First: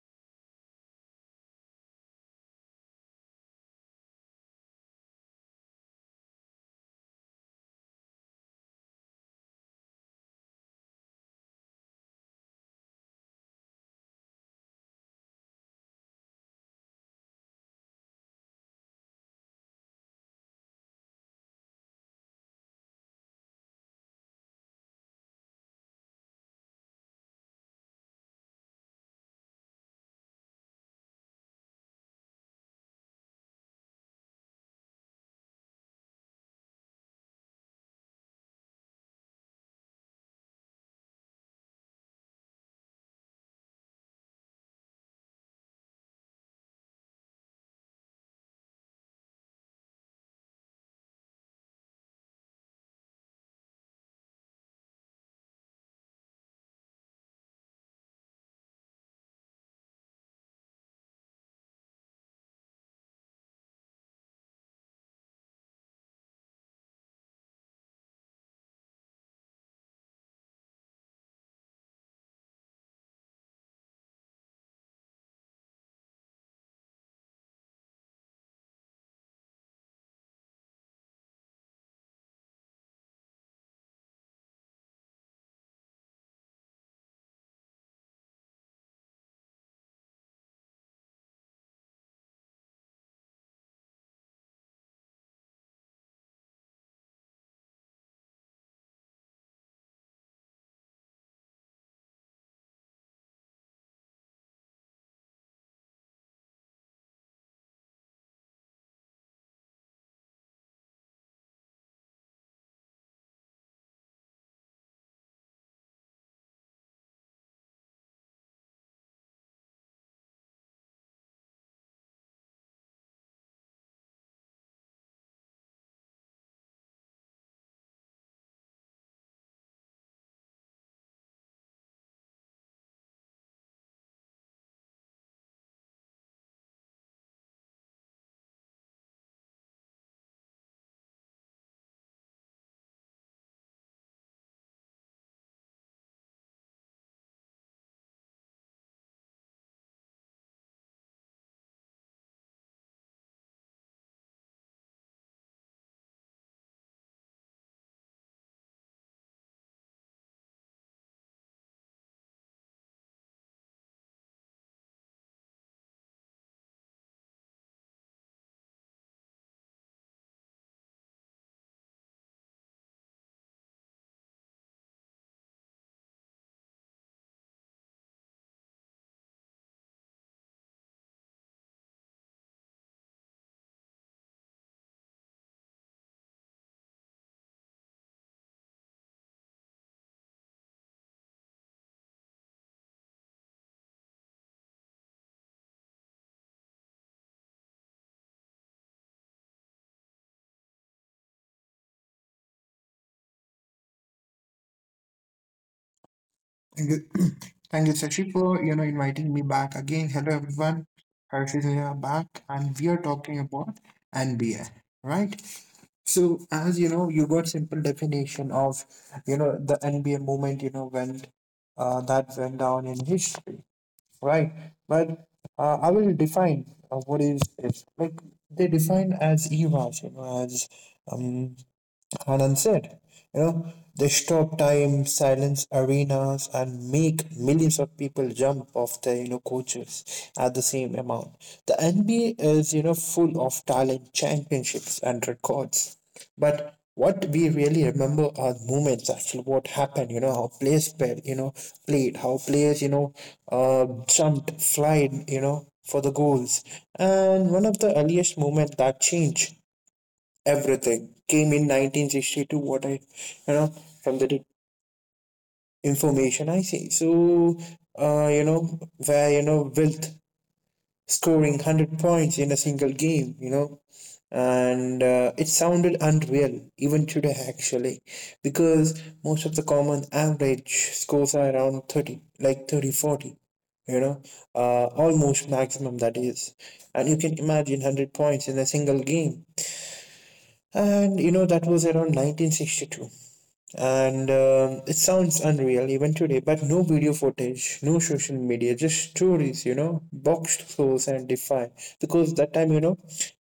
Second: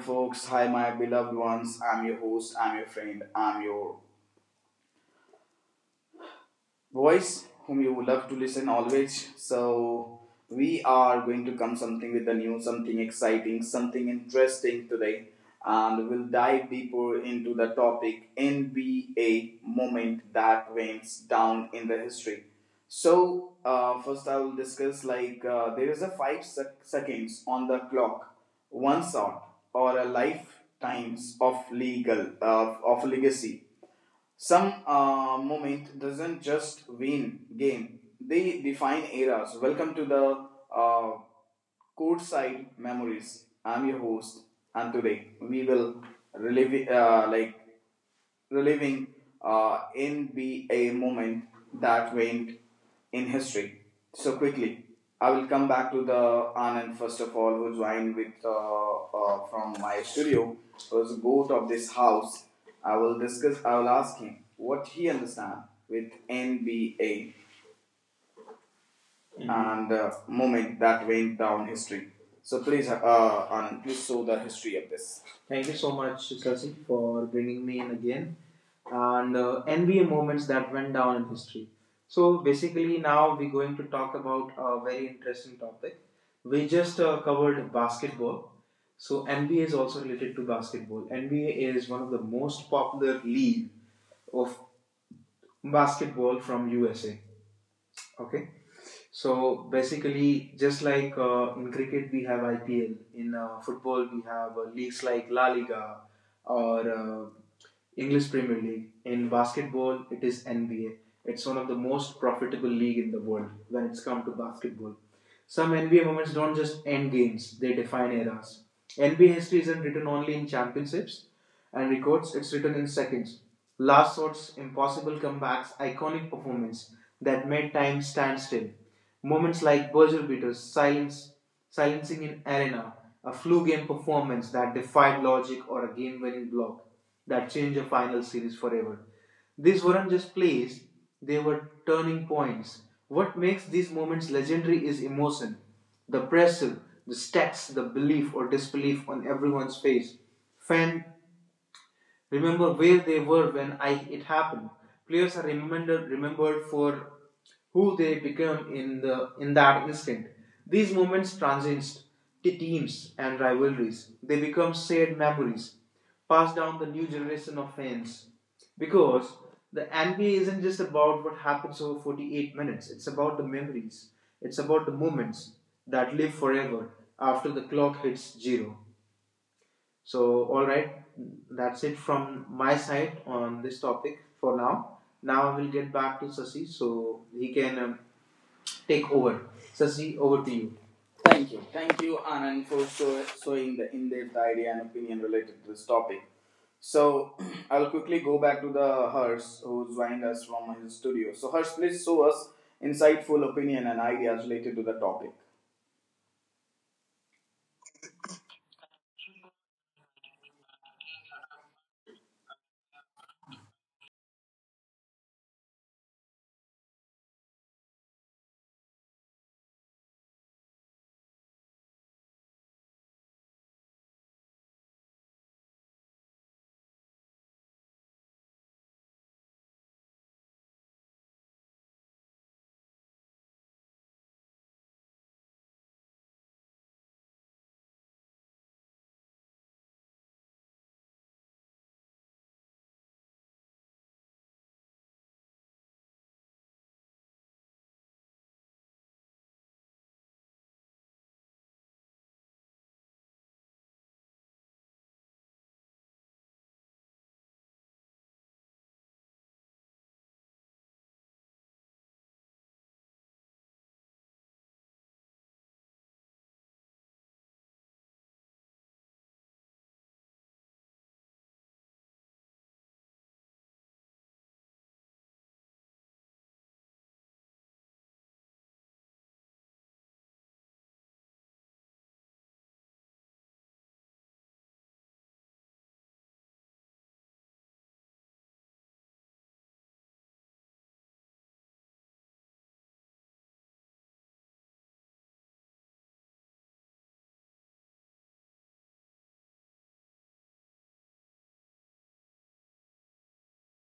folks. Hi, my beloved ones. I'm your host. I'm your friend. I'm your voice whom you love to listen always. So we are going to come something with the new, something exciting, something interesting today, and we'll dive deeper into the topic NBA moment that went down in the history. So first, I will discuss there is a seconds on the clock, one shot or a lifetimes of legal of legacy. Some moment doesn't just win game; they define eras. Welcome to the uh, courtside memories. I'm your host, and today we will relive like reliving NBA moment that went in history so quickly. I will come back to the Anand first of all, who joined with from my studio, who is a goat of this house. I will discuss. I will ask him what he understands with NBA. Mm-hmm. And moment that went down history. So please, and please show the history of this. Thank you so much, Sasi, for bringing me in again. And NBA moments that went down in history. So basically, now we're going to talk about a very interesting topic. We just covered basketball. So NBA is also related to basketball. NBA is one of the most popular league of basketball from USA. Okay, so basically, just like in cricket we have IPL, in football we have leagues like La Liga or English Premier League. In basketball, it is NBA. It's one of the most profitable league in the world when it's come to basketball. Some NBA moments don't just end games, they define eras. NBA history isn't written only in championships and records, it's written in seconds. Last shots, impossible comebacks, iconic performance that made time stand still. Moments like buzzer beaters, silence, silencing in arena, a flu game performance that defied logic or a game winning block that changed a final series forever. These weren't just plays, they were turning points. What makes these moments legendary is emotion. The pressure, the stacks, the belief or disbelief on everyone's face. Fan remember where they were when it happened. Players are remembered for who they become in that instant. These moments transcend teams and rivalries. They become shared memories, passed down the new generation of fans. Because the NBA isn't just about what happens over 48 minutes. It's about the memories. It's about the moments that live forever after the clock hits zero. So, all right, that's it from my side on this topic for now. Now we'll get back to Sasi so he can take over. Sasi, over to you. Thank you. Thank you, Anand, for showing the in depth idea and opinion related to this topic. So, I'll quickly go back to the Hers who's joining us from his studio. So, Hers, please show us insightful opinion and ideas related to the topic. Thank you, thank you, Sashi, for inviting me back again. Hello, everyone. Harshit here back, and we are talking about NBA, right? So, as you know, you got simple definition of the NBA movement. You know when that went down in history, right? But I will define what is it. Like they define as eras, you know, as um, Anand said. You know, they stop time, silence arenas, and make millions of people jump off their coaches at the same amount. The NBA is, you know, full of talent, championships, and records, but what we really remember are moments, actually what happened, you know, how players played how players, you know, jumped, flied, you know, for the goals. And one of the earliest moments that changed everything came in 1962, what I, you know from the information I see. So you know, where, you know, Wilt scoring 100 points in a single game, you know. And it sounded unreal even today, actually, because most of the common average scores are around 30, like 30, 40, you know, almost maximum that is. And you can imagine 100 points in a single game, and you know that was around 1962. And it sounds unreal even today, but no video footage, no social media, just stories, you know, boxed floors and defy, because that time, you know,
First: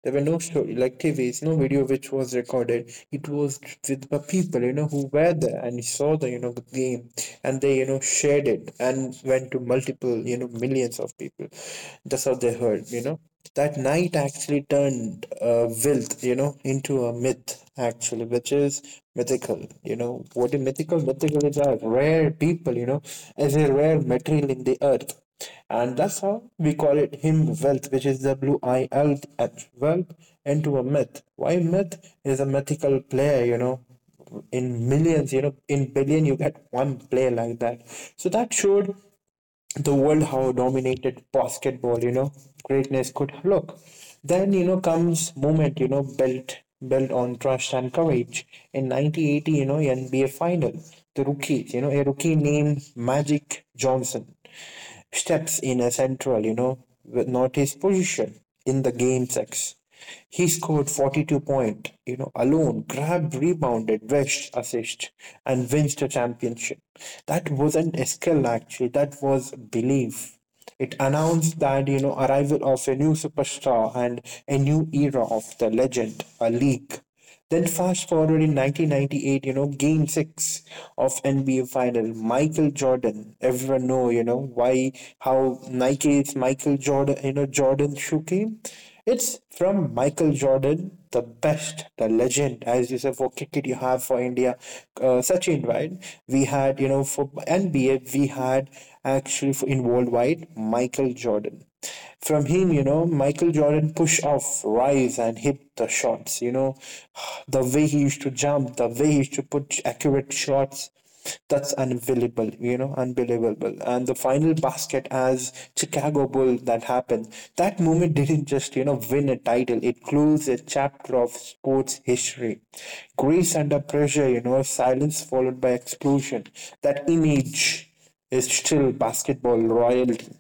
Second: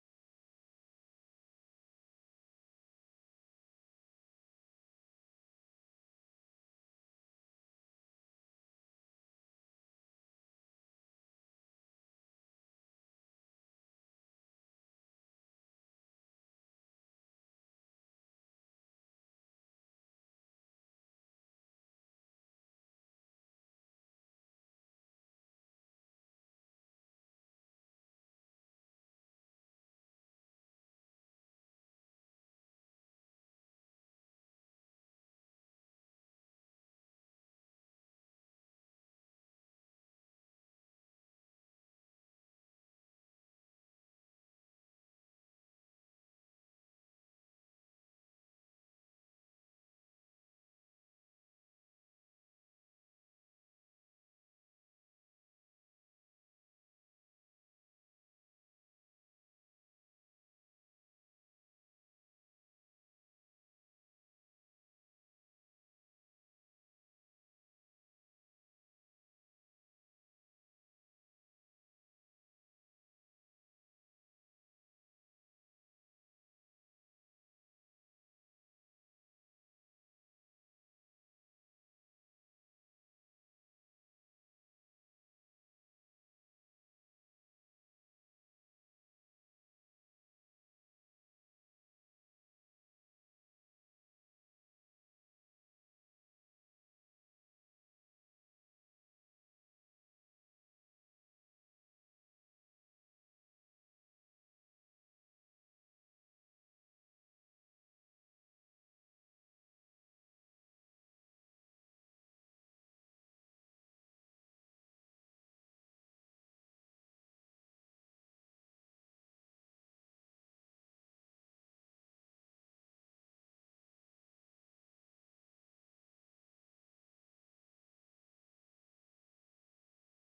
there were no story like TVs, no video which was recorded. It was with the people, you know, who were there and saw the, you know, the game, and they, you know, shared it, and went to multiple, you know, millions of people. That's how they heard, you know. That night actually turned wealth, you know, into a myth, actually, which is mythical. You know, what is mythical? Mythical is a rare people, you know, as a rare material in the earth. And that's how we call it him wealth, which is WILTH, wealth, into a myth. Why myth is a mythical player, you know, in millions, you know, in billion, you get one player like that. So that showed the world how dominated basketball, you know, greatness could look. Then, you know, comes moment, you know, built on trust and courage. In 1980, you know, NBA final, the rookies, you know, a rookie named Magic Johnson, steps in a central, you know, with not his position, in the game six, he scored 42 point, you know, alone, grabbed, rebounded, rushed, assist, and wins the championship. That wasn't a skill actually, that was belief. It announced that, you know, arrival of a new superstar and a new era of the legend, a league. Then fast forward in 1998, you know, game six of NBA final, Michael Jordan. Everyone know, you know, why, how Nike's Michael Jordan, you know, Jordan shoe came. It's from Michael Jordan, the best, the legend, as you said, for cricket you have for India, Sachin, right? We had, you know, for NBA, we had, actually for, in worldwide, Michael Jordan. From him, you know, Michael Jordan push off, rise and hit the shots, you know. The way he used to jump, the way he used to put accurate shots, that's unbelievable, you know, unbelievable. And the final basket as Chicago Bull that happened, that moment didn't just, you know, win a title. It closed a chapter of sports history. Grace under pressure, you know, silence followed by explosion. That image is still basketball royalty.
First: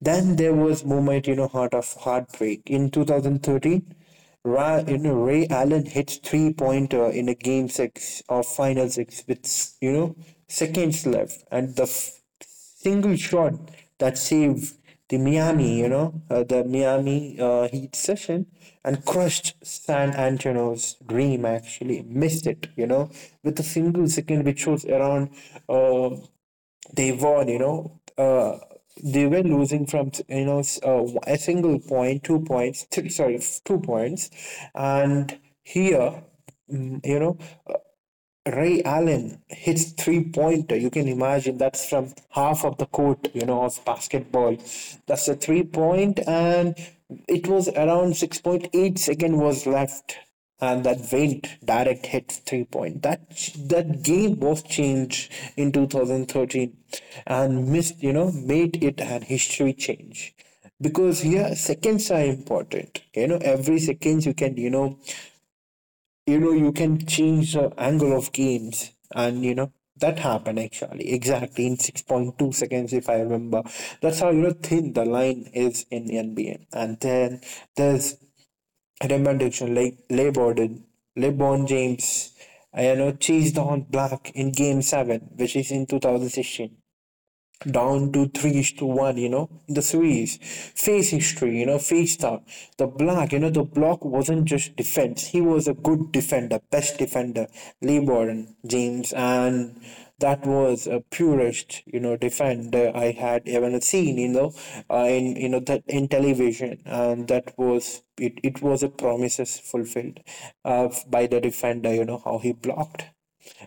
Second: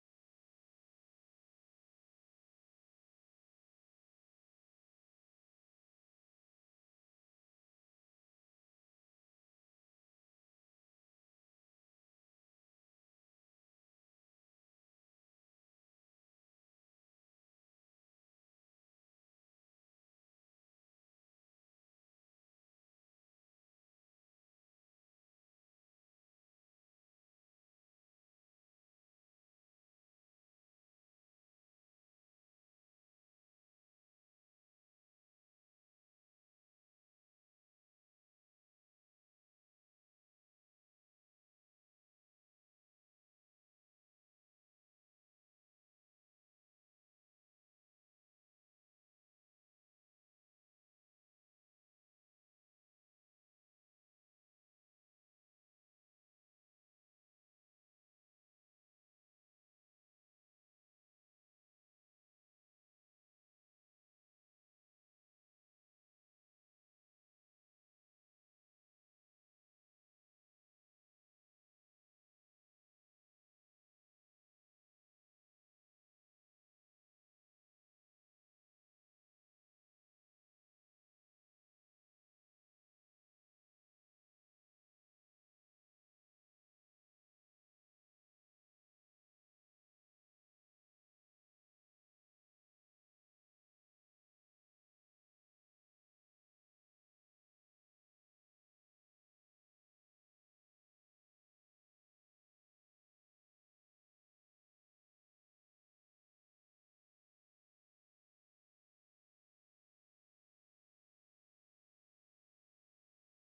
Then there was moment, you know, heart of heartbreak. In 2013, you know, Ray Allen hit three pointer in a game six or final six, with, you know, seconds left, and the single shot that saved the Miami, you know, the Miami Heat session, and crushed San Antonio's dream. Actually, missed it, you know, with a single second, which was around uh, they won, you know, they were losing from, you know, a single point, 2 points, sorry, 2 points. And here, mm, you know, Ray Allen hits three pointer. You can imagine that's from half of the court, you know, of basketball. That's a 3 point, and it was around 6.8 second was left, and that went direct hit 3 point. That game was changed in 2013, and missed, you know, made it an history change. Because here, yeah, seconds are important, you know, every seconds you can, you know, you can change the angle of games, and you know that happened actually exactly in 6.2 seconds if I remember. That's how, you know, thin the line is in NBA. And then there's Raymond Dixon, like LeBron James, I, you know, chased on black in Game 7, which is in 2016, down to three is to one, you know, in the series. Face history, you know, face stuff. The block, you know, the block wasn't just defense. He was a good defender, best defender, LeBron James, and that was a purest, you know, defender I had ever seen, you know, in, you know, that in television, and that was it. It was a promises fulfilled, by the defender, you know, how he blocked.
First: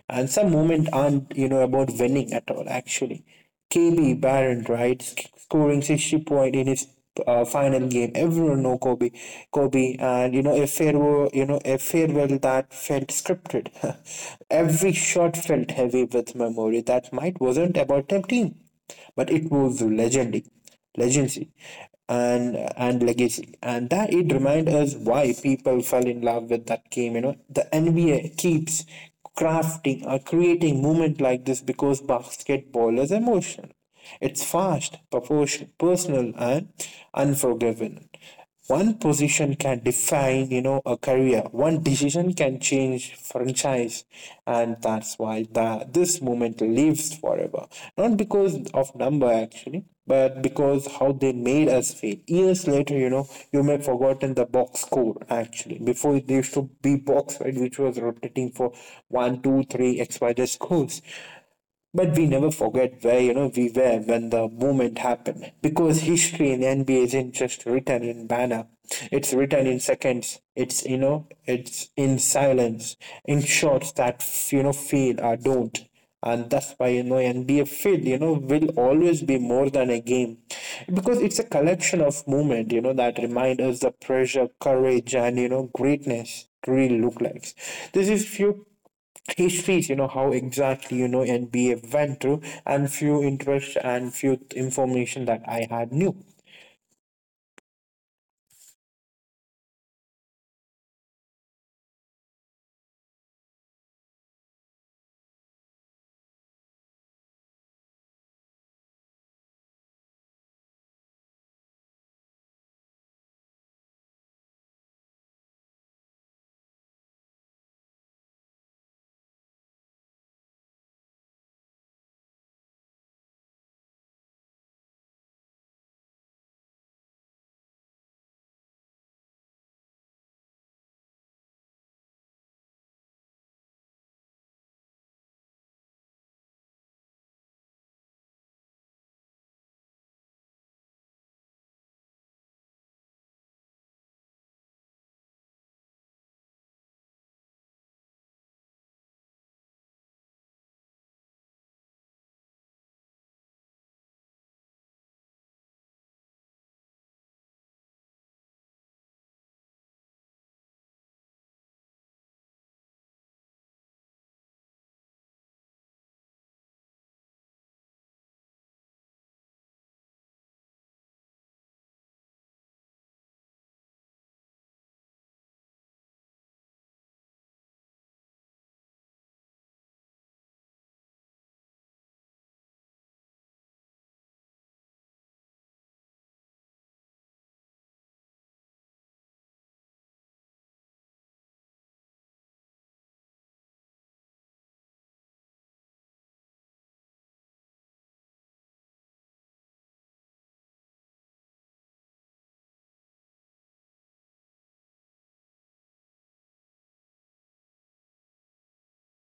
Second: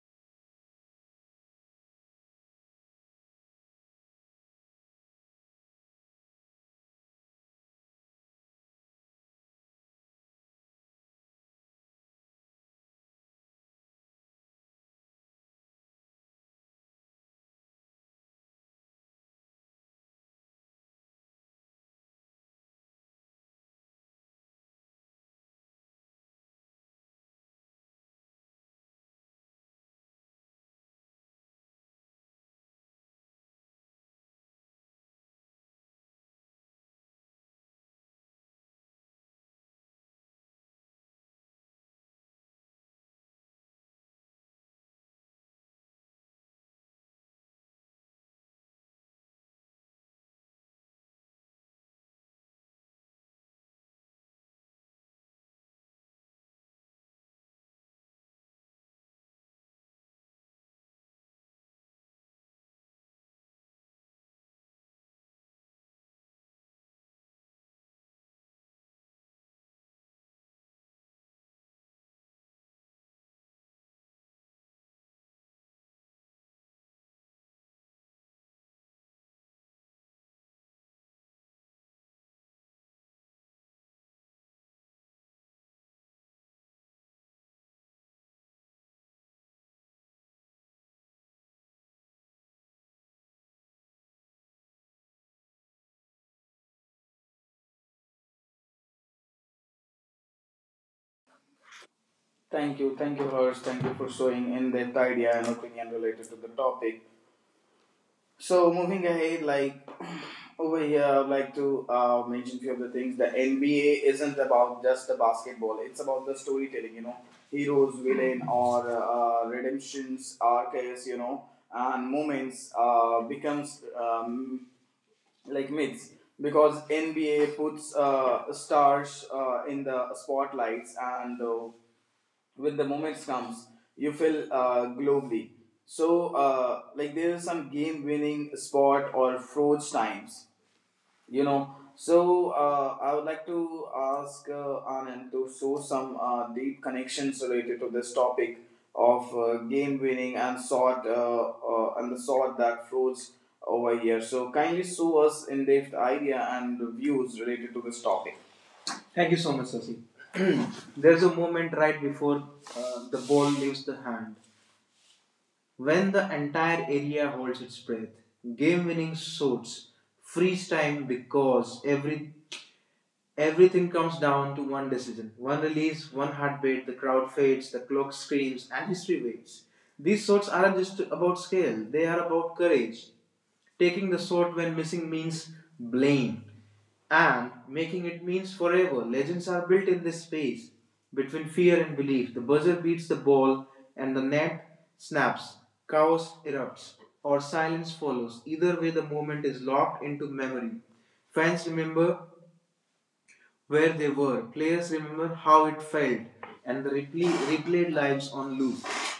And some moment aren't, you know, about winning at all actually. KB Barron, right, scoring 60 point in his final game. Everyone know Kobe, and you know a farewell, a farewell that felt scripted. Every shot felt heavy with memory. That might wasn't about tempting, but it was legendary, legacy, and legacy, and that it reminds us why people fell in love with that game. You know, the NBA keeps crafting or creating movement like this because basketball is emotional. It's fast, proportion, personal, and unforgiving. One position can define, you know, a career. One decision can change franchise. And that's why the, this moment lives forever, not because of number actually, but because how they made us feel years later, you know. You may have forgotten the box score, actually before there used to be box, right, which was rotating for 1, 2, 3 XYZ scores, but we never forget where, you know, we were when the moment happened. Because history in NBA isn't just written in banner. It's written in seconds. It's, you know, it's in silence, in shots that, you know, feel or don't. And that's why, you know, NBA field, you know, will always be more than a game, because it's a collection of movement, you know, that remind us the pressure, courage, and, you know, greatness really look like. This is few histories, you know, how exactly, you know, NBA went through, and few interests and few information that I had knew. Thank you. Thank you, Hers. Thank you for showing in depth idea and opinion related to the topic. So moving ahead, like over here, I'd like to mention few of the things. The NBA isn't about just the basketball; it's about the storytelling. You know, heroes, villain, or redemptions, arcs. You know, and moments becomes like myths because NBA puts stars in the spotlights and when the moments comes you feel globally. So like there is some game winning spot or froze times, you know. So I would like to ask Anand to show some deep connections related to this topic of game winning and sort and the sort that flows over here. So kindly show us in depth idea and views related to this topic. Thank you so much, Sasi. There's a moment right before the ball leaves the hand when the entire area holds its breath. Game winning sorts freeze time because everything comes down to one decision, one release, one heartbeat. The crowd fades, the clock screams, and history waits. These sorts aren't just about scale, they are about courage. Taking the sort when missing means blame, and making it means forever. Legends are built in this space between fear and belief. The buzzer beats the ball, and the net snaps. Chaos erupts, or silence follows. Either way, the moment is locked into memory. Fans remember where they were. Players remember how it felt, and replayed lives on loop.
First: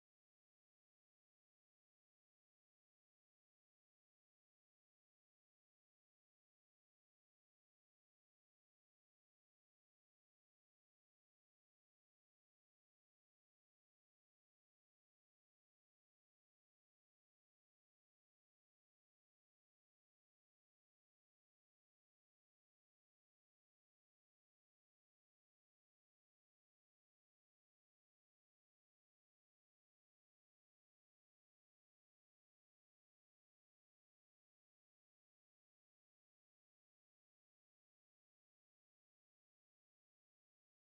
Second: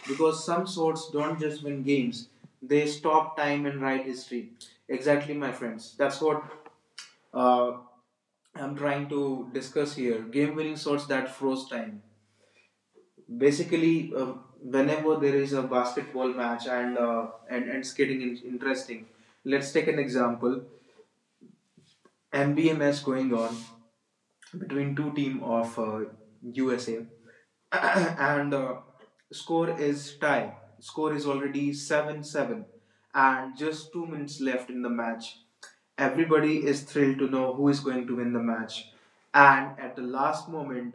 Because some swords don't just win games, they stop time and write history. Exactly, my friends. That's what uh, I'm trying to discuss here. Game winning sorts that froze time. Basically, whenever there is a basketball match and skating is interesting, let's take an example. MBMS going on between two team of USA, and score is tie. Score is already seven seven, and just 2 minutes left in the match. Everybody is thrilled to know who is going to win the match, and at the last moment,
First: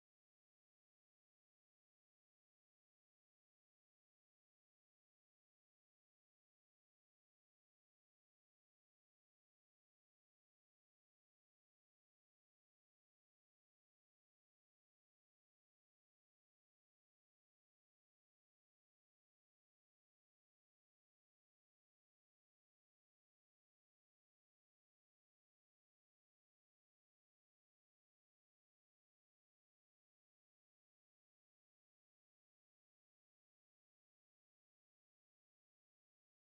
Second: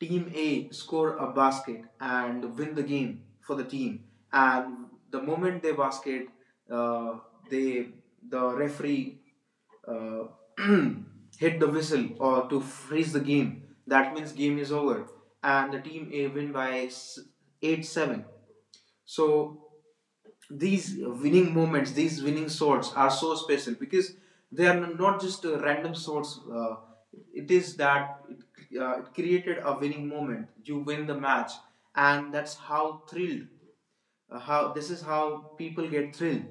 Team A score a basket and win the game for the team. And the moment they basket, uh, they the referee uh, hit the whistle or to freeze the game. That means game is over, and the team A win by 8-7. So these winning moments, these winning swords are so special because they are not just random swords. It is that it created a winning moment. You win the match, and that's how thrilled. How this is how people get thrilled.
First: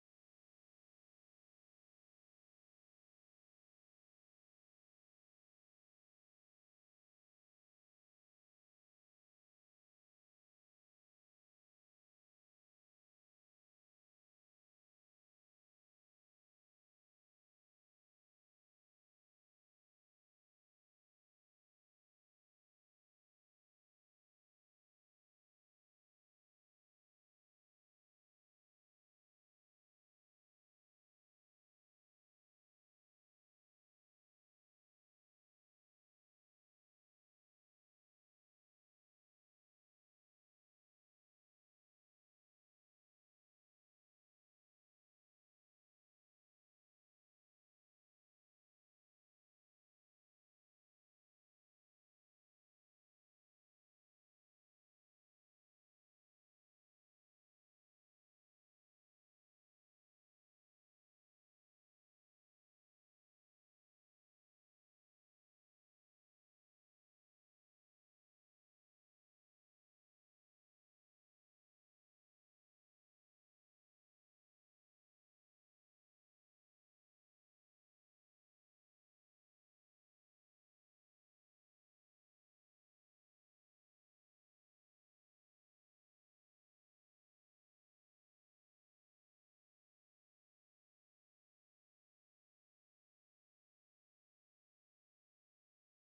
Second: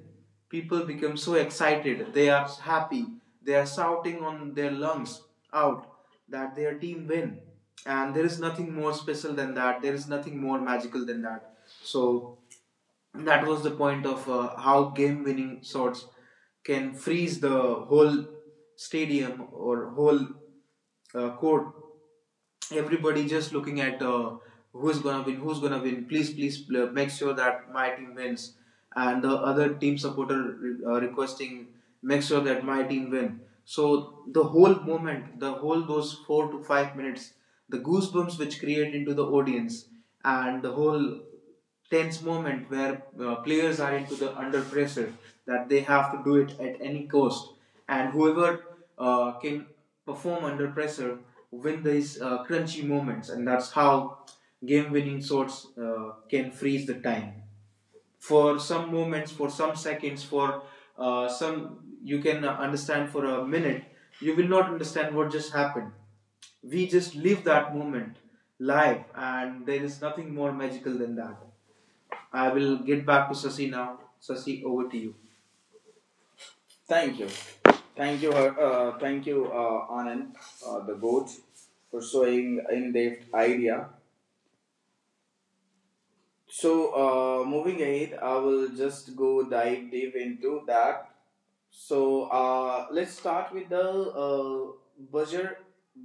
People become so excited. They are happy. They are shouting on their lungs out that their team win, and there is nothing more special than that. There is nothing more magical than that. So that was the point of how game winning shots can freeze the whole stadium or whole court. Everybody just looking at who's gonna win, who's gonna win. Please, make sure that my team wins, and the other team supporter requesting make sure that my team win. So the whole moment, the whole those 4 to 5 minutes, the goosebumps which create into the audience, and the whole tense moment where players are into the under pressure that they have to do it at any cost, and whoever can perform under pressure win these crunchy moments, and that's how game-winning sorts can freeze the time for some moments, for some seconds, for some you can understand for a minute, you will not understand what just happened. We just live that moment live, and there is nothing more magical than that. I will get back to Sasi now. Sasi, over to you. Thank you. Thank you, thank you, Anand, the goat, for showing in-depth idea. So, moving ahead, I will just go dive deep into that. So, let's start with the uh, buzzer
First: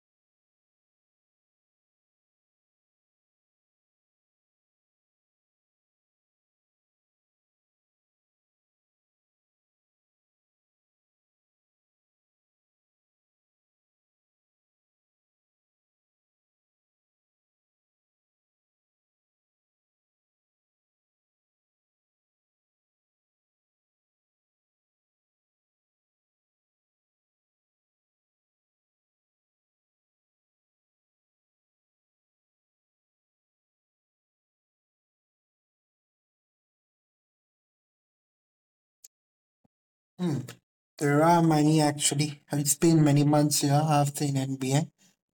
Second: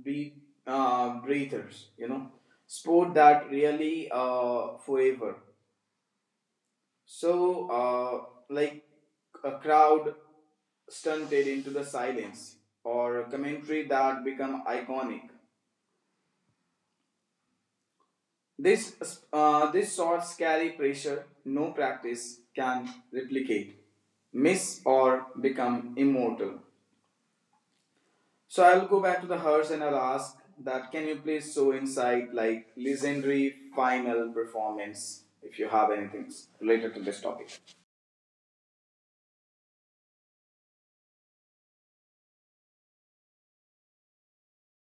beat breathers, you know, sport that really forever. So, like a crowd stunted into the silence or a commentary that become iconic. This, this short, scary pressure no practice can replicate, miss, or become immortal. So I'll go back to the hearse and I'll ask that can you please show insight like legendary final performance if you have anything related to this topic? Hmm. There are many actually. It's been many months, yeah, I've seen NBA.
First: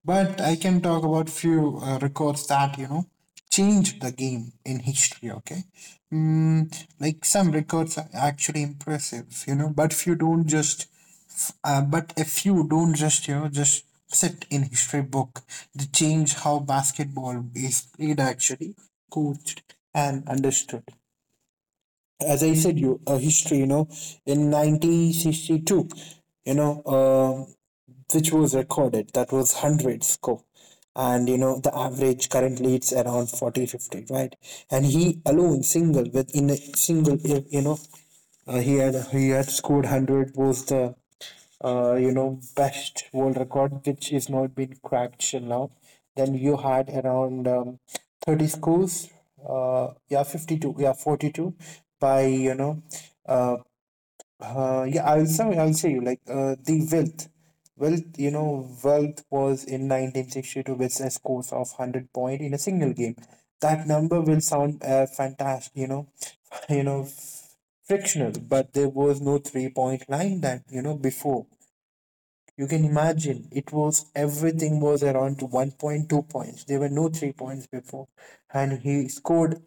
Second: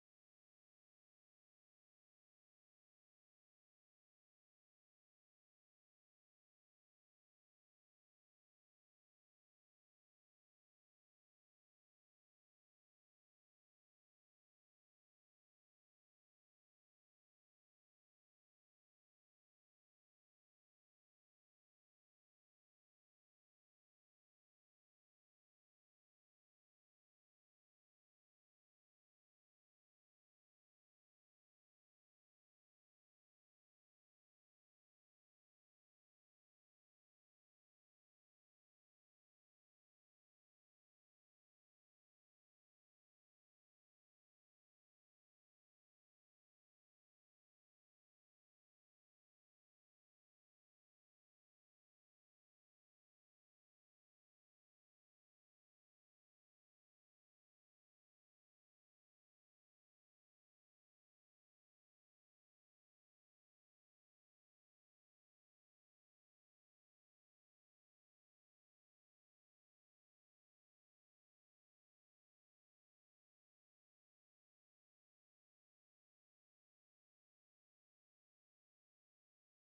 But I can talk about few records that, you know, changed the game in history, okay? Mm, like some records are actually impressive, you know, but few don't just. But if you don't just, you know, just sit in history book, they change how basketball is played, actually, coached and understood. As I said, you history, you know, in 1962, you know, which was recorded, that was 100 score. And you know, the average currently it's around 40, 50, right? And he alone, single, with in a single, you know, he had scored 100, was the you know, best world record, which is not been cracked till now. Then you had around 30 schools, yeah, 52, yeah, 42 by, you know, uh, yeah, I'll say, you like, the wealth. Wealth, you know, wealth was in 1962 with a score of 100 point in a single game. That number will sound fantastic, you know, you know, frictional, but there was no 3 point line that, you know, before. You can imagine it was everything was around 1.2 points. There were no 3 points before, and he scored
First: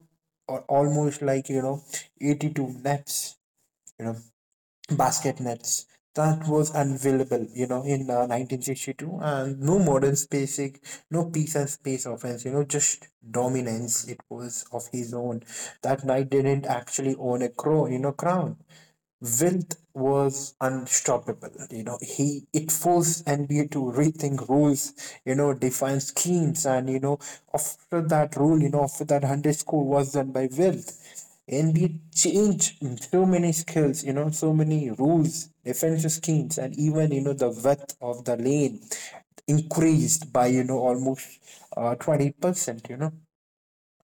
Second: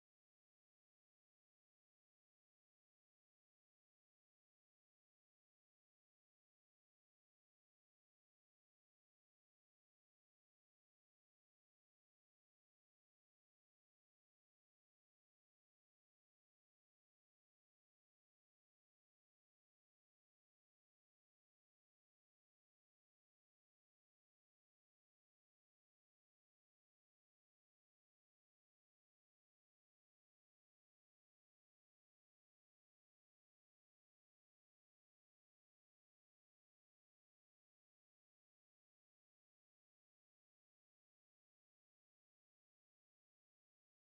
or almost like, you know, 82 nets, you know, basket nets. That was unavailable, you know, in 1962, and no modern spacing, no peace and space offense, you know, just dominance. It was of his own. That knight didn't actually own a crow, you know, crown. Wilt was unstoppable. You know, he it forced NBA to rethink rules, you know, define schemes, and, you know, after that rule, you know, after that hundred score was done by Wilt, NBA changed so many skills, you know, so many rules, defensive schemes, and even, you know, the width of the lane increased by, you know, almost 20%.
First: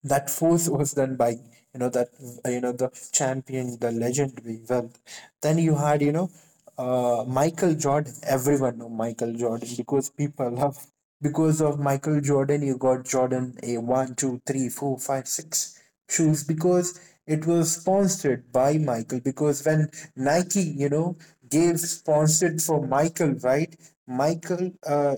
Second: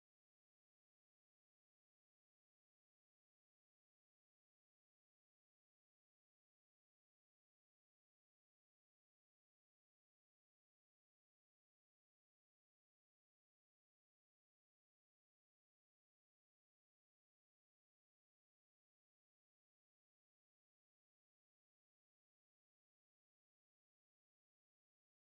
That force was done by that, the champion, the legendary wealth. Then you had Michael Jordan. Everyone know Michael Jordan because people love, because of Michael Jordan, you got Jordan a 1 2 3 4 5 6 shoes because it was sponsored by Michael. Because when Nike gave sponsored for Michael, right? Michael,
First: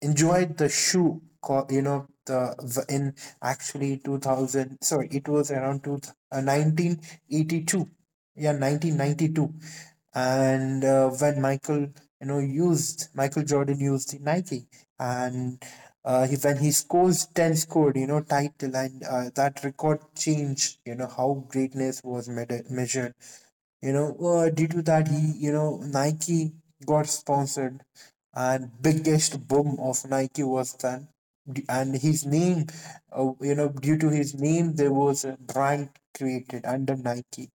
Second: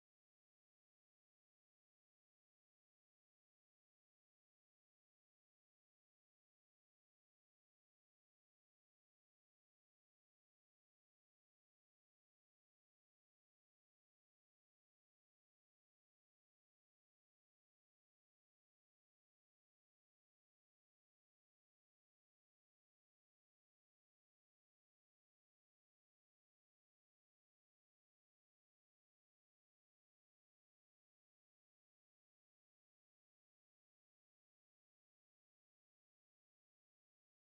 enjoyed the shoe. In actually 2000, sorry, it was around 1982, yeah, 1992. And When Michael used — Michael Jordan used the Nike. and when he scores 10 scored title. And that record changed how greatness was measured. Due to that, he, Nike got sponsored, and biggest boom of Nike was then. And his name, due to his name, there was a brand created under Nike,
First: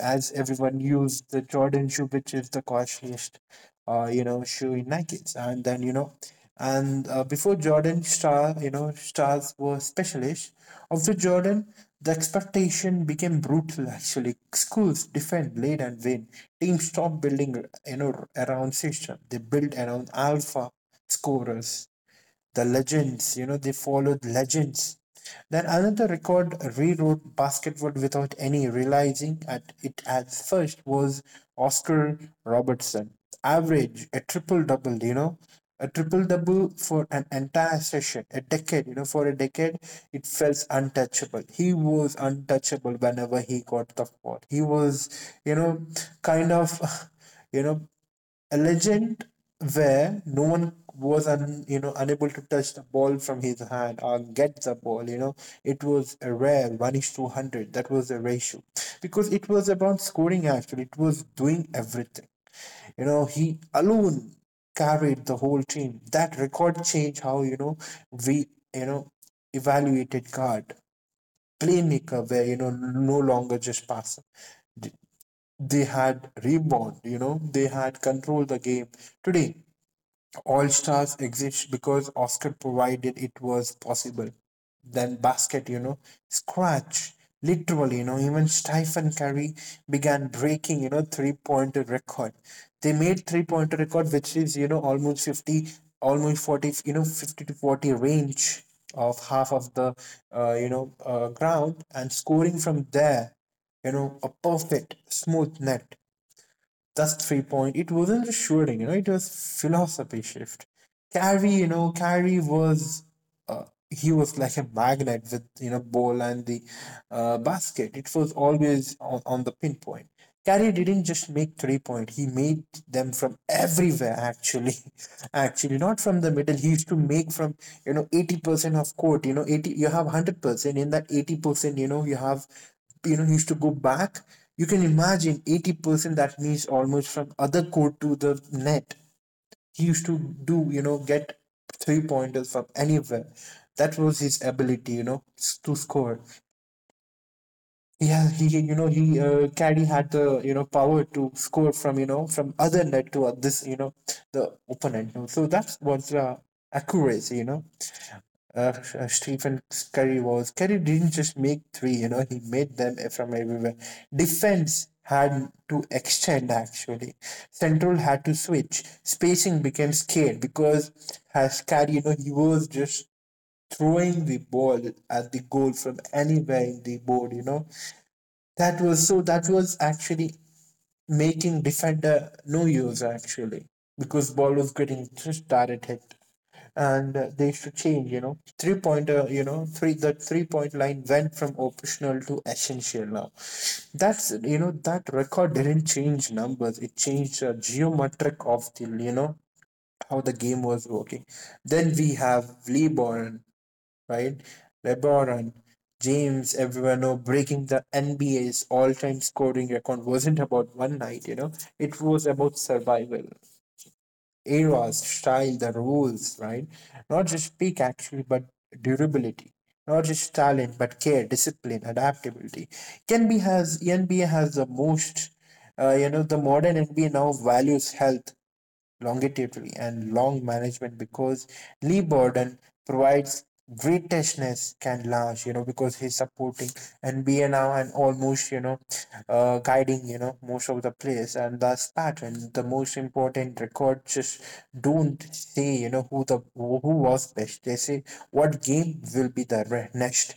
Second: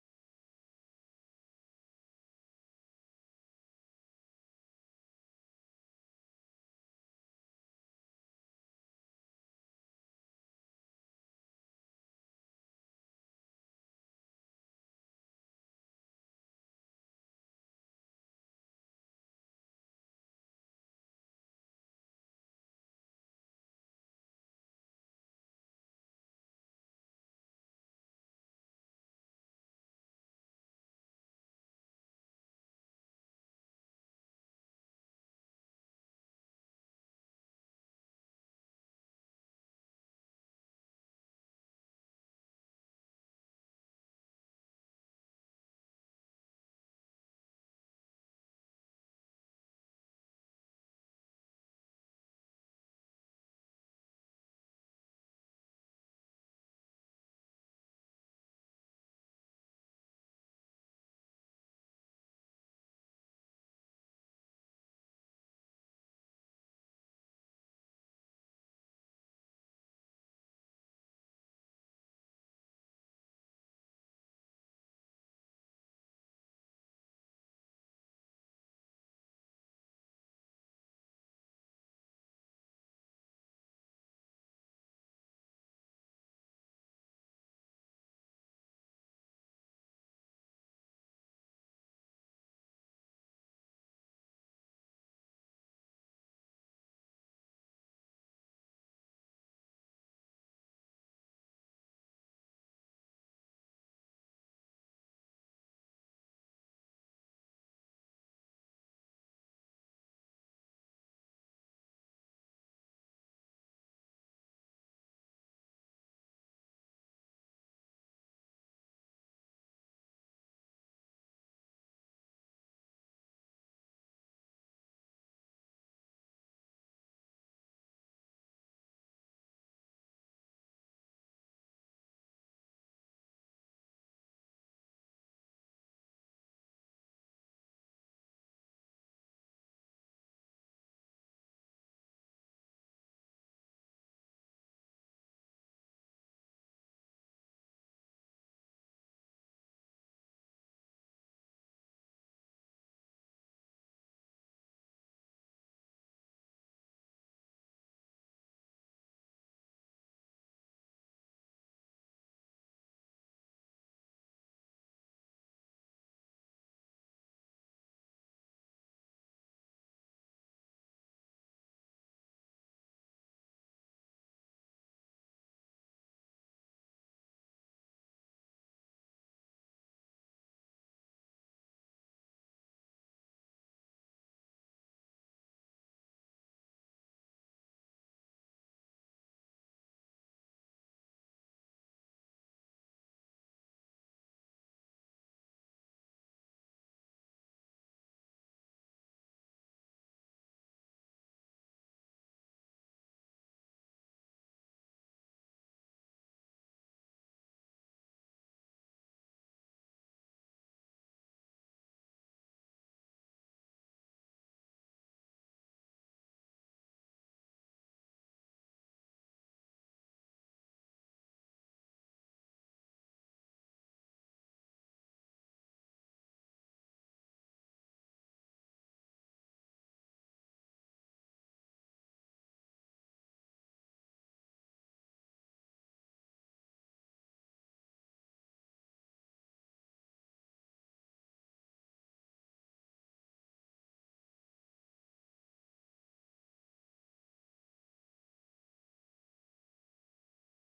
as everyone used the Jordan shoe, which is the costliest, shoe in Nike's. And then, you know, and Before Jordan star, stars were specialists. After Jordan, the expectation became brutal. Actually, schools defend, lead, and win. Teams stopped building, around system. They built around alpha scorers, the legends, they followed legends. Then another record rewrote Basketwood without any realizing, at it at first was Oscar Robertson. Average, a triple double, a triple double for an entire session, a decade, for a decade, it felt untouchable. He was untouchable whenever he got the ball. He was, you know, kind of, you know, a legend, where no one was un, you know unable to touch the ball from his hand or get the ball. It was a rare 1 is to 100. That was the ratio, because it was about scoring. Actually, it was doing everything. He alone carried the whole team. That record changed how we you know evaluated guard, playmaker, where no longer just passing. They had rebound, they had control the game today. All Stars exists because Oscar provided it was possible. Then Scratch, literally, even Stephen Curry began breaking, three-pointer record. They made three-pointer record, which is, almost 50, almost 40, 50 to 40 range of half of the, ground, and scoring from there, a perfect, smooth net. That's three point. It wasn't just shooting, it was philosophy shift. Carrie was, uh, he was like a magnet with ball and the, basket. It was always on the pinpoint. Carey didn't just make three point; he made them from everywhere. Actually, actually, not from the middle. He used to make from 80% of court. You know, 80. You have 100%. In that 80%, you have, he used to go back. You can imagine 80%. That means almost from other court to the net, he used to do, get three pointers from anywhere. That was his ability, to score. He has, he, you know, he Caddy had the, power to score from, from other net to, this, the opponent. So that was the accuracy, Stephen Curry was. Curry didn't just make three, he made them from everywhere. Defense had to extend, actually. Central had to switch. Spacing became scared because as Curry, he was just throwing the ball at the goal from anywhere in the board, That was, so that was actually making defender no use actually, because ball was getting just directed. And They used to change, three pointer, three point line went from optional to essential now. That's, that record didn't change numbers; it changed, geometric of the, how the game was working. Then we have LeBron, right? LeBron James, everyone know, breaking the NBA's all-time scoring record wasn't about one night. It was about survival. Eras, style, the rules, right? Not just peak, actually, but durability. Not just talent, but care, discipline, adaptability. NBA has the most, the modern NBA now values health, longevity and long management, because Lee Borden provides greatness can last, because he's supporting and be now, and almost, guiding, most of the players and thus pattern. The most important record just don't say, who was best. They say what game will be the next.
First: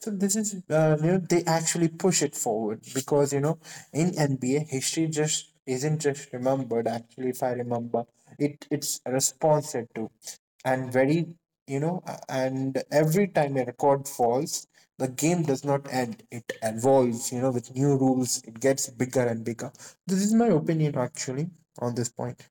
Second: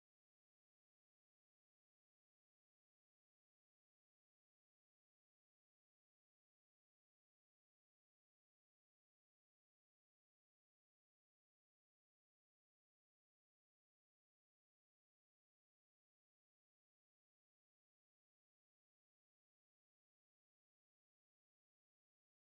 So this is, they actually push it forward, because in NBA, history just isn't just remembered. Actually, if I remember, it's responded to. And very, and every time a record falls, the game does not end. It evolves, with new rules. It gets bigger and bigger. This is my opinion, actually, on this point.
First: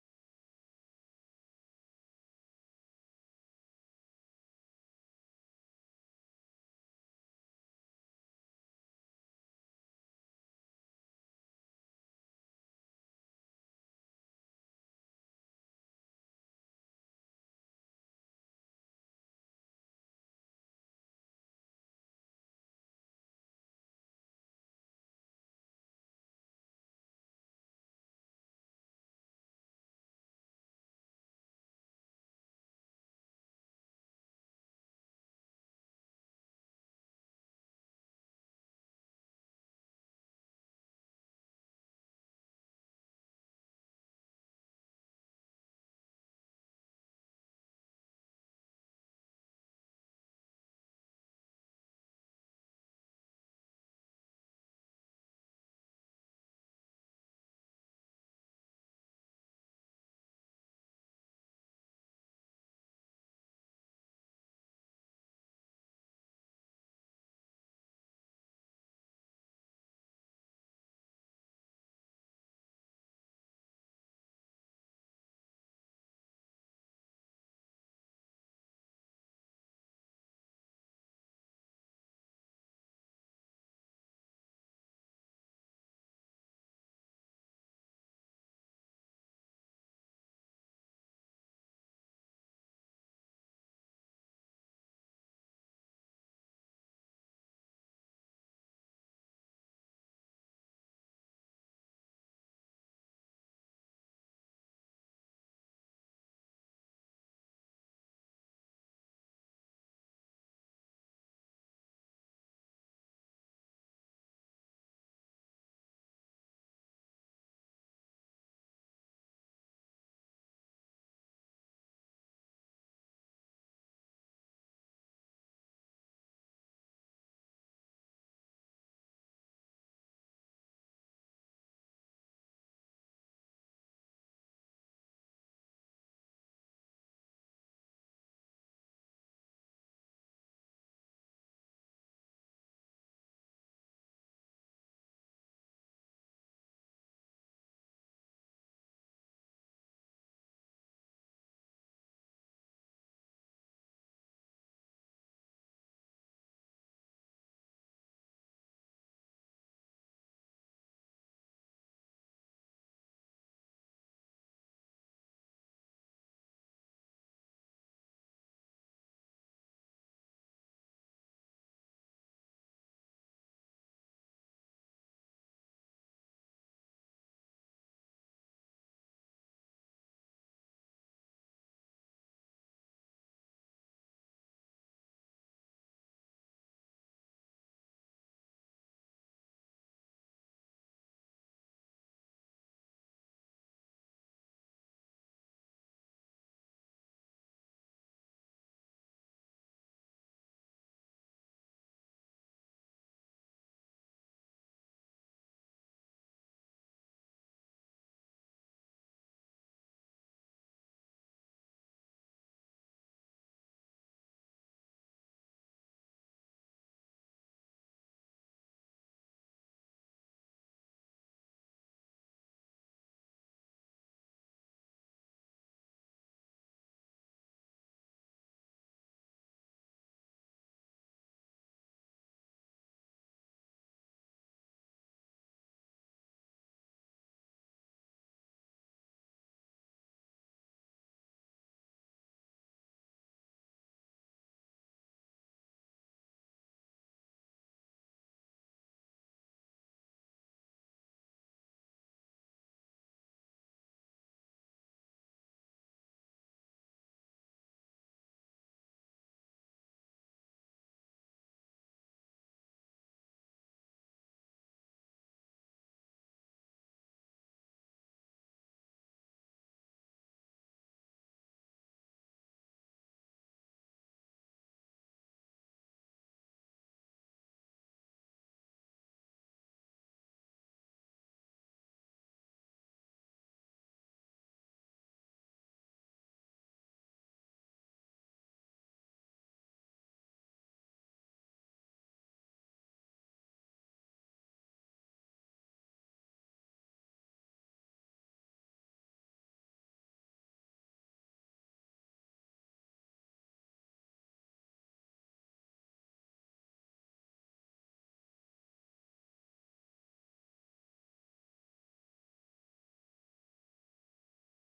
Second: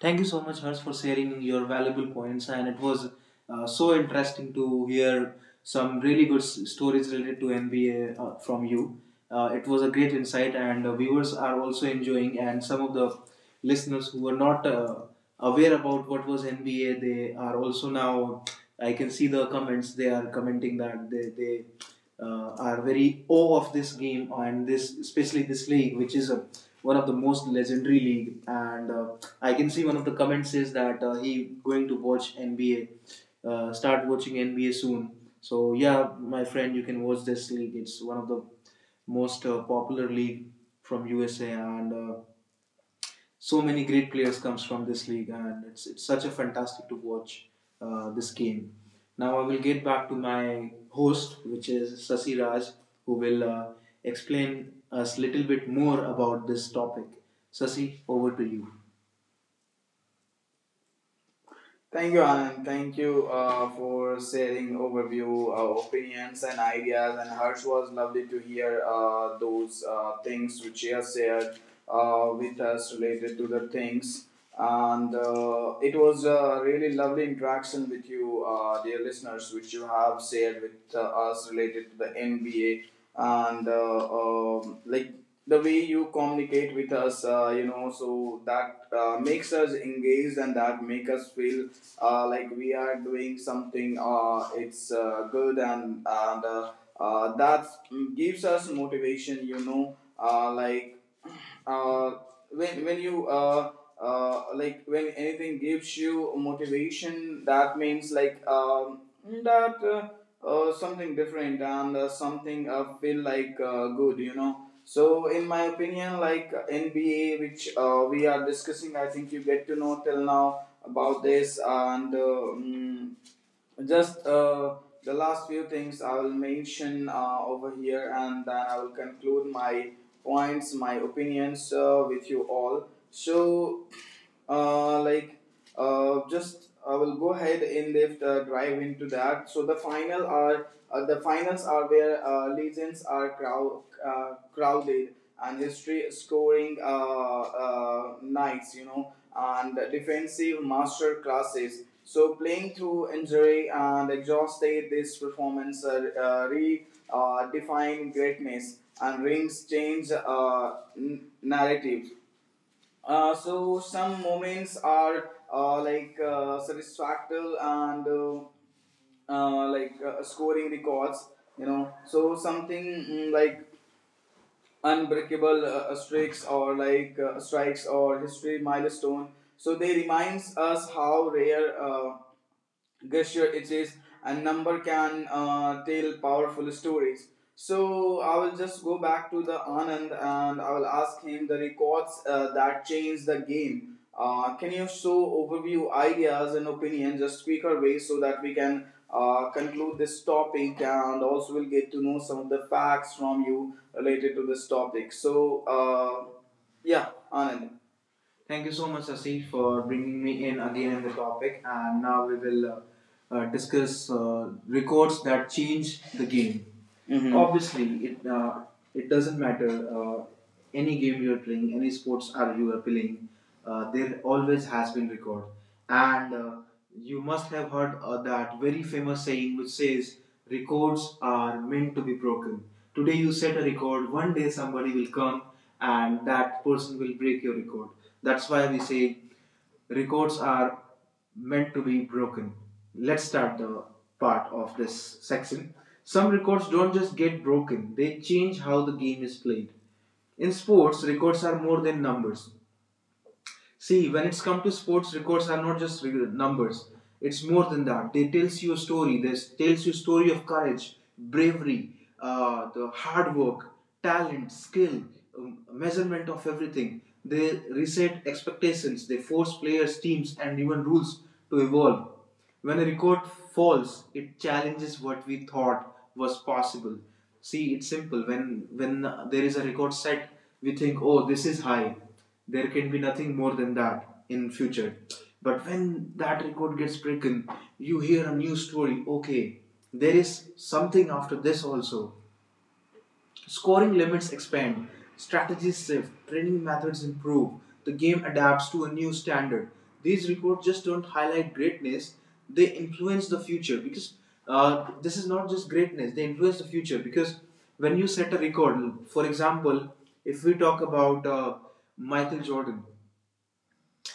Thank you so much, Harsh, for sharing your valuable points, and it was so interesting to hear some really good stories related to NBA from you. It was a great insight, and viewers are also enjoying. And some of the listeners who were not aware about what was NBA, they are also now. I can see the comments; they are commenting that they are very awe of this game and this, especially this league, which is a one of the most legendary league, and I can see one of the comments says that he going to watch NBA, start watching NBA soon. So yeah, my friend, you can watch this league. It's one of the most popular league from USA, and so many great players comes from this league, and it's such a fantastic to watch this game. Now I will get back to my host, which is Sasi Raj, who will explain us a little bit more about this topic. Sasi, over to you. Thank you, Anand. Thank you for sharing overview, opinions, and ideas. And Harsh was lovely to hear those things which you have shared with us related to the things. And it was a really lovely interaction with you, dear listeners, which you have shared with us related to the NBA and the way you communicate with us so that makes us engaged and that make us feel like we are doing something, it's good and that gives us motivation, like uh, when you like when anything gives you motivation that means that something different and something feel like good, you know. So in my opinion, like, nba which we are discussing, I think you get to know till now about this, and mm, just the last few things I will mention over here, and then I will conclude my points, my opinions with you all. So, uh, like, just I will go ahead and lift drive into that. So the finals are where legends are crowded and history scoring nights, you know, and defensive master classes, so playing through injury and exhausted, this performance re define greatness, and rings change narrative. So some moments are satisfactory and scoring records, you know. So something like unbreakable streaks, or like strikes, or history milestone. So they reminds us how rare. Gesture it is, and number can tell powerful stories. So I will just go back to the Anand and I will ask him the records that changed the game. Can you show overview, ideas and opinion, just quicker way, so that we can conclude this topic, and also we'll get to know some of the facts from you related to this topic. So yeah, Anand. Thank you so much, Sasi, for bringing me in again in the topic. And now we will discuss records that change the game. Mhm. Obviously it doesn't matter, uh, any game you're playing, any sports are you are playing, there always has been record, and you must have heard that very famous saying which says records are meant to be broken. Today you set a record, one day somebody will come and that person will break your record. That's why we say records are meant to be broken. Let's start the part of this section. Some records don't just get broken, they change how the game is played. In sports, records are more than numbers. See, when it's come to sports, records are not just numbers. It's more than that. They tells you a story. They tells you a story of courage, bravery, the hard work, talent, skill, measurement of everything. They reset expectations. They force players, teams, and even rules to evolve. When a record falls, it challenges what we thought was possible. See, it's simple. When there is a record set, we think, oh, this is high. There can be nothing more than that in future. But when that record gets broken, you hear a new story. Okay, there is something after this also. Scoring limits expand, strategies shift, training methods improve, the game adapts to a new standard. These reports just don't highlight greatness, they influence the future, because this is not just greatness, they influence the future because when you set a record, for example, if we talk about Michael Jordan,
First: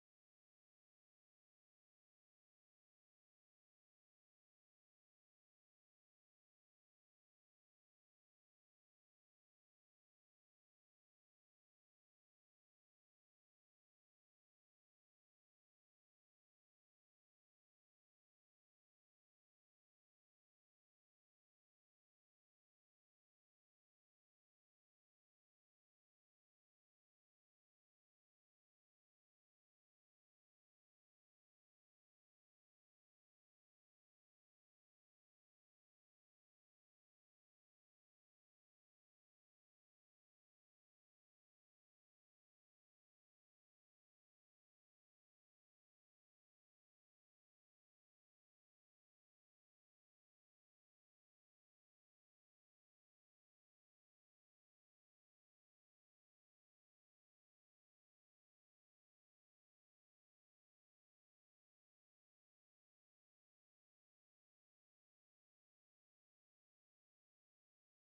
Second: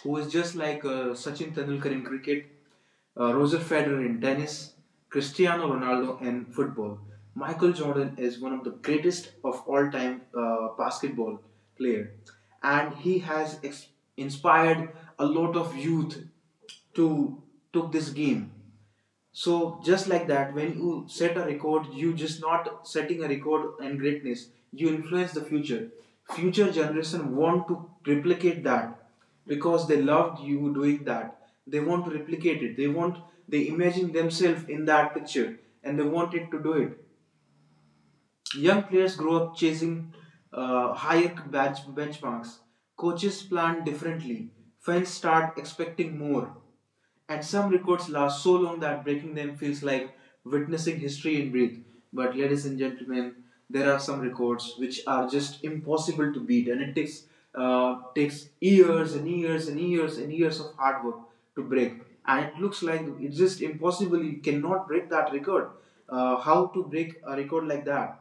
who is just like Sachin Tendulkar in cricket, Roger Federer in tennis, Cristiano Ronaldo in football. Michael Jordan is one of the greatest of all time basketball player, and he has inspired a lot of youth to took this game. So just like that, when you set a record, you just not setting a record and greatness. You influence the future. Future generation want to replicate that because they loved you doing that. They want to replicate it. They want, they imagine themselves in that picture and they wanted to do it. Young players grow up chasing higher benchmarks. Coaches plan differently. Fans start expecting more. And some records last so long that breaking them feels like witnessing history in breath. But, ladies and gentlemen, there are some records which are just impossible to beat, and it takes takes years and years and years and years of hard work to break. And it looks like it's just impossible. You cannot break that record. How to break a record like that?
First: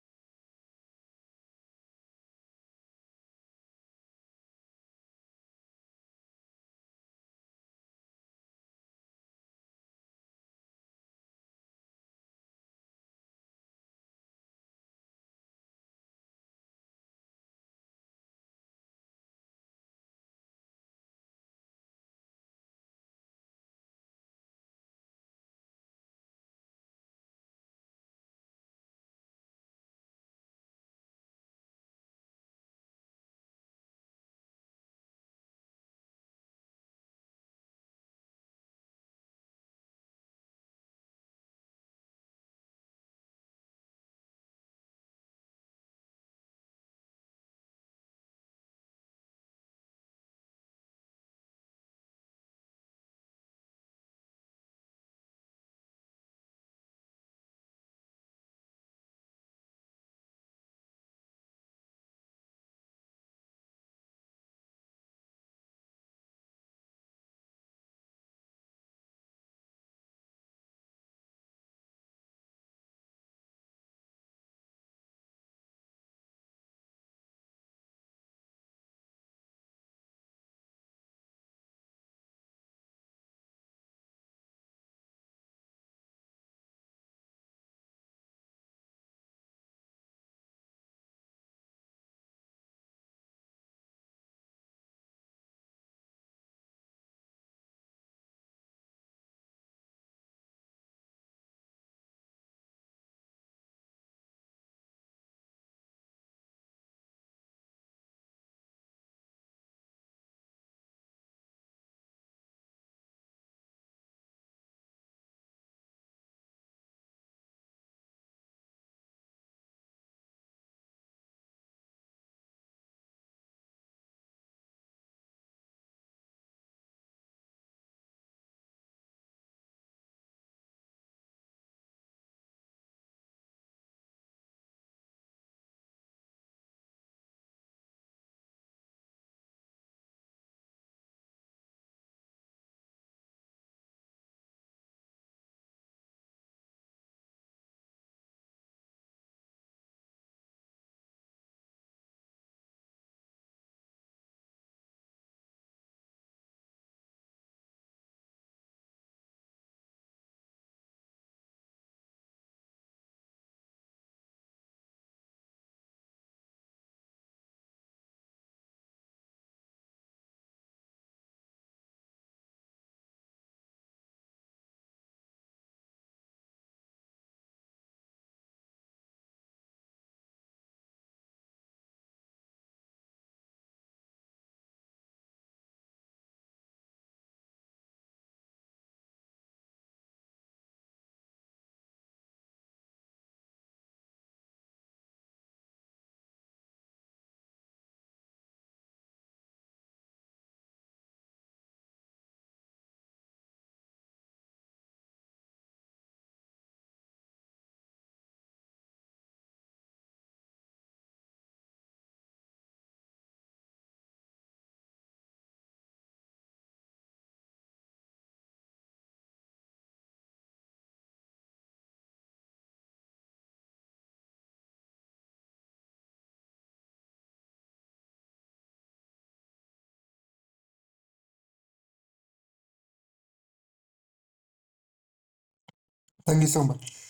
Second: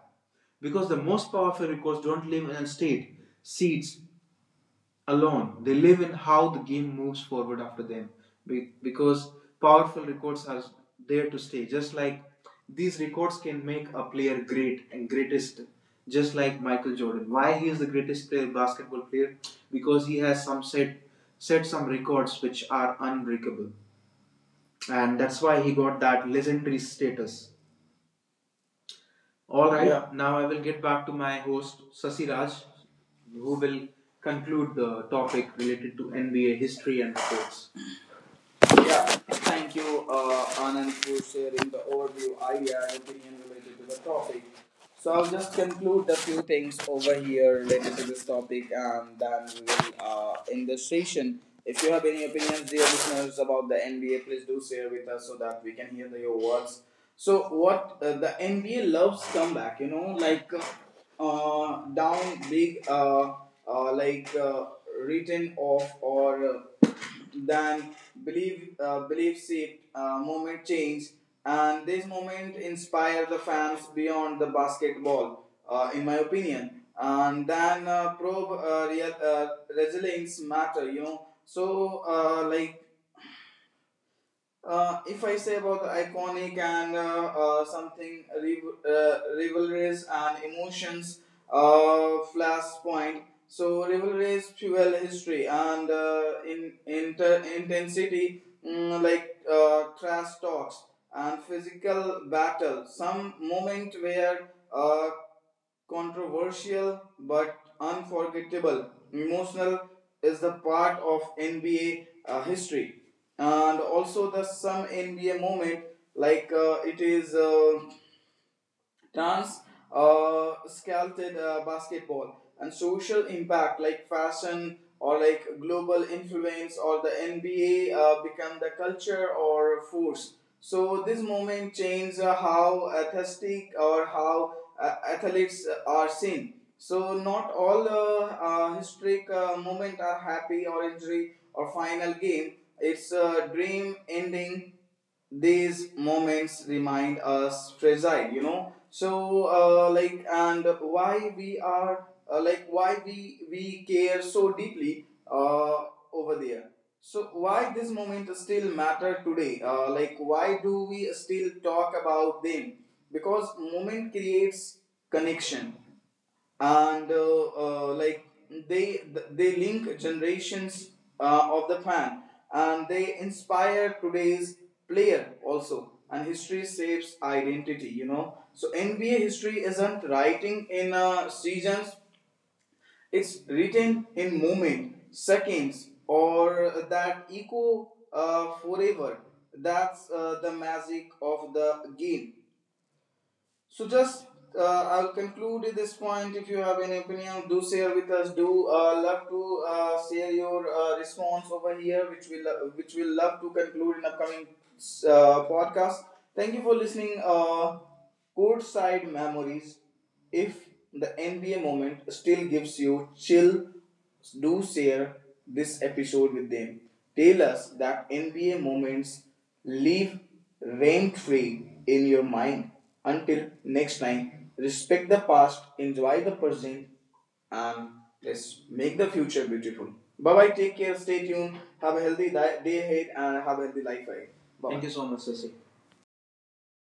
Because the most powerful recruits don't live in a state, seats alone. They live in how the game moves forward after them. Because powerful records are there to stay. Just like these records can make a player great and greatest. Just like Michael Jordan. Why he is the greatest player, basketball player? Because he has some set set some records which are unbreakable. And that's why he got that legendary status. All right. Yeah. Now I will get back to my host Sasi Raj, who will conclude the topic related to NBA history and reports. Yeah, thank you, Anand, for sharing the overview, idea, and opinion related to the topic. So I'll just conclude the few things over here related to this topic, and then we will end the session. If you have any opinions, dear listeners, about the NBA, please do share with us so that we can hear the, your words. So what, the NBA loves comeback, you know, like down big, uh, like uh, written off. Or then belief, belief shift, moment change, and this moment inspire the fans beyond the basketball, in my opinion. And then probe real, resilience matter, you know. So like if I say about the iconic and rivalries and emotions, flashpoint. So rivalries fuel history and intensity, like trash talks and physical battle. Some moment where uh, controversial but unforgettable. Emotional is the part of NBA history, and also the some NBA moment, like it is dance, sculpted basketball, and social impact, like fashion or like global influence, or the NBA become the culture or force. So this moment changed how athletic or how athletes are seen. So not all historic moment are happy, or injury, or final game. It's a dream ending. These moments remind us fragile, you know. So like, and why we are like, why we care so deeply over there. So why this moment still matter today? Like, why do we still talk about them? Because moment creates connection, and like they they link generations of the fan, and they inspire today's player also. And history shapes identity, you know. So nba history isn't writing in seasons, it's written in moment, seconds or that echo forever. That's the magic of the game. So just I'll conclude at this point. If you have any opinion, do share with us. Do love to share your response over here, which which we love to conclude in upcoming podcast. Thank you for listening. Courtside Memories. If the NBA moment still gives you chill, do share this episode with them. Tell us that NBA moments live rent free in your mind. Until next time, respect the past, enjoy the present, and let's make the future beautiful. Bye bye, take care, stay tuned, have a healthy day ahead, and have a healthy life ahead. Bye-bye. Thank you so much, Sasi. Thank you so much.